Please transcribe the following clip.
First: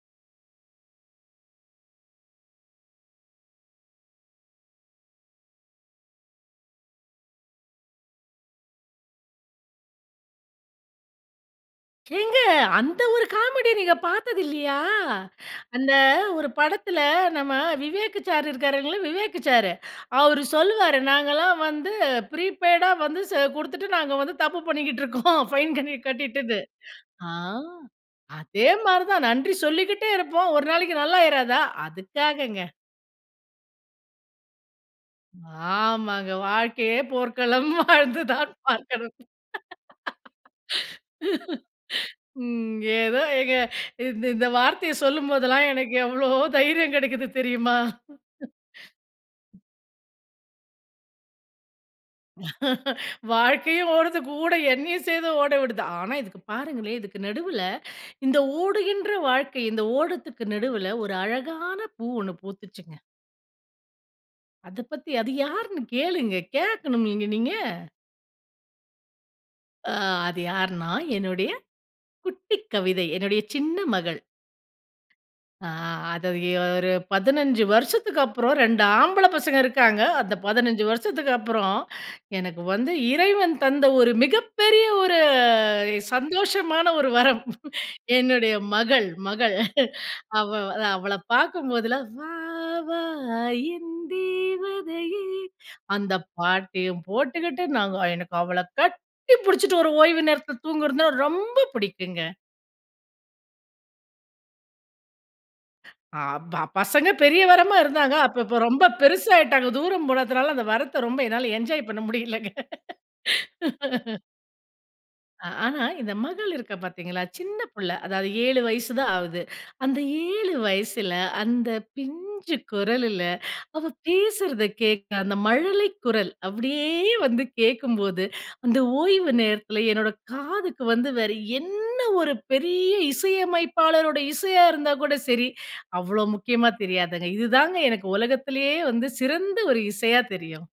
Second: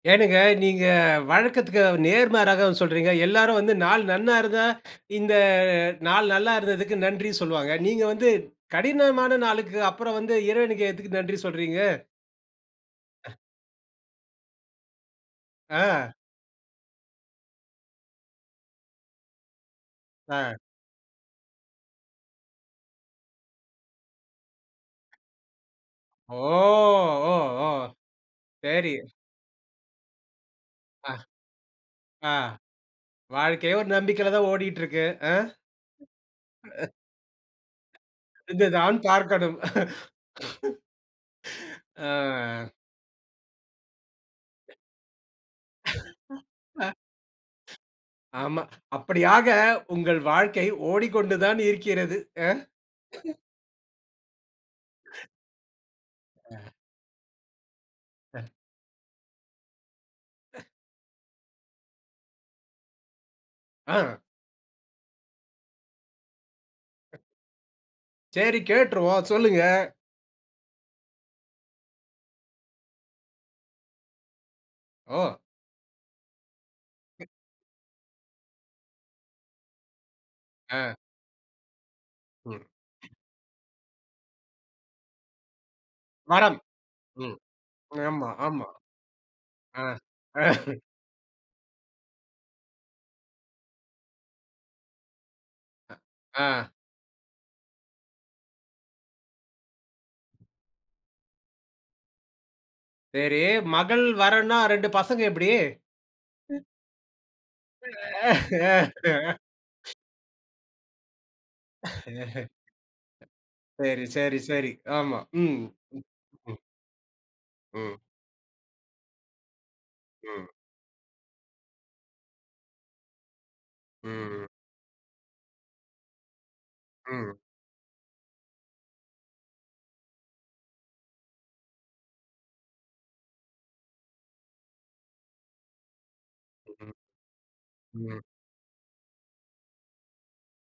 ஏனுங்க நீங்க வழக்கத்துக்கு நேர்மாறாக சொல்றீங்க. எல்லாரும் வந்து நாள் நன்னா இருந்தா இந்த நாள் நல்லா இருந்ததுக்கு நன்றி சொல்வாங்க. நீங்க வந்து கடினமான நாளுக்கு அப்புறம் வந்து இறைவனுக்கு எதுக்கு நன்றி சொல்றீங்க. ஏங்க அந்த ஒரு காமெடி நீங்க பாத்தது இல்லையா? அந்த ஆ. ஒரு படத்துல நம்ம விவேக்கு சாரு இருக்காருலங்க, விவேக்கு சாரு. அவரு ஆ. சொல்லுவாரு நாங்கலாம் வந்து ப்ரீபெய்டா வந்து ச குடுத்துட்டு நாங்க வந்து தப்பு பண்ணிக்கிட்டு இருக்கோம். பைன் கன்னி ஓ! கட்டிட்டுது. ஆ. ஓ! ஓ! அதே சரி. மாரிதான் நன்றி சொல்லிக்கிட்டே இருப்போம். ஒரு நாளைக்கு ஆ. நல்லா ஆயிறாதா. ஆ. அதுக்காகங்க. வாழ்க்கையே ஒரு நம்பிக்கையில தான் ஓடிட்டு இருக்கு. ஆ. ஆமாங்க. அ. "வாழ்க்கையே போர்க்களம் வாழ்ந்துதான் இருந்துதான் பார்க்கணும்." பார்க்கணும். ஆ. ம். ஏதோ எங்க இந் இந்த வார்த்தைய சொல்லும்போதெல்லாம் எனக்கு எவ்ளோ அ. தைரியம் கிடைக்குது தெரியுமா? ஆமா. அப்படியாக உங்கள் வாழ்க்கை ஓடிக்கொண்டு தான் இருக்கிறது. அ. வாழ்க்கையும் ஓடுது, கூட எண்ணையும் சேர்ந்து ஓடவுடுது. ஆனா, இதுக்கு அ. பாருங்களேன், இதுக்கு நடுவுல இந்த அ. ஓடுகின்ற வாழ்க்கை, இந்த ஓடத்துக்கு நடுவுல ஒரு அழகான பூ ஒண்ணு பூத்துச்சுங்க. ஆ. அத பத்தி. அது யார்ன்னு கேளுங்க. கேட்கண்னும்ல இங்க நீங்க. செரி கேட்ருவோம். சொல்லுங்க. அ அது யார்னா? என்னுடைய குட்டி கவிதை. என்னுடைய சின்ன மகள். ஓ! ஆ. அத எ ஒரு 15 வருஷத்துக்கப்புறம் 2 ஆம்பள பசங்க இருக்காங்க. அந்த 15 அ. வருஷத்துக்கு அப்புறம் ம். எனக்கு வந்து இறைவன் தந்த ஒரு மிகப்பெரிய ஒரு மரம். சந்தோஷமான ஒரு ம். வரம். ஆமா, என்னுடைய ஆமா. மகள் மகள். ஆ. அவ அவள பார்க்கும்போதெல்லாம் "வா வா என்தேவதையே" அ அந்த ஆ. பாட்டையும் போட்டுக்கிட்டு. நாங்க எனக்கு அவள கட்டி புடிச்சுட்டு ஒரு ஓய்வு நேரத்தில தூங்குறதுனா ரொம்ப புடிக்குங்க. செரி மகள் வரம்னா, 2 பசங்க எப்படி? ஆமா. பசங்க பெரிய வரமா இருந்தாங்க. அப்ப இப்ப ரொம்ப பெருசாயிட்டாங்க, தூரம் போனதுனால அந்த வரத்த ரொம்ப என்னால என்ஜாய் பண்ண முடியலங்க. சரி சரி சரி, ஆமா. அ ம். ஆனா, ம். இந்த மகள் ம். இருக்கா பார்த்தீங்களா, சின்ன புள்ள ம். அதாவது 7 வயசு தான் ஆவுது. அந்த ம். 7 வயசுல, அந்த பிஞ்சு குரலுல அவ ம் ம். பேசுறத கேட்க அந்த மழலை குரல். அப்படியே ம். வந்து கேட்கும்போது அந்த ஓய்வு நேரத்தில என்னோட காதுக்கு வந்து வேற என்ன ஒரு பெரிய இசையமைப்பாளருடைய இசையா இருந்தா கூட செரி அவ்ளோ முக்கியமா ம் தெரியாது. இதுதாங்க எனக்கு ம். உலகத்திலேயே வந்து சிறந்த ஒரு இசையா தெரியும்.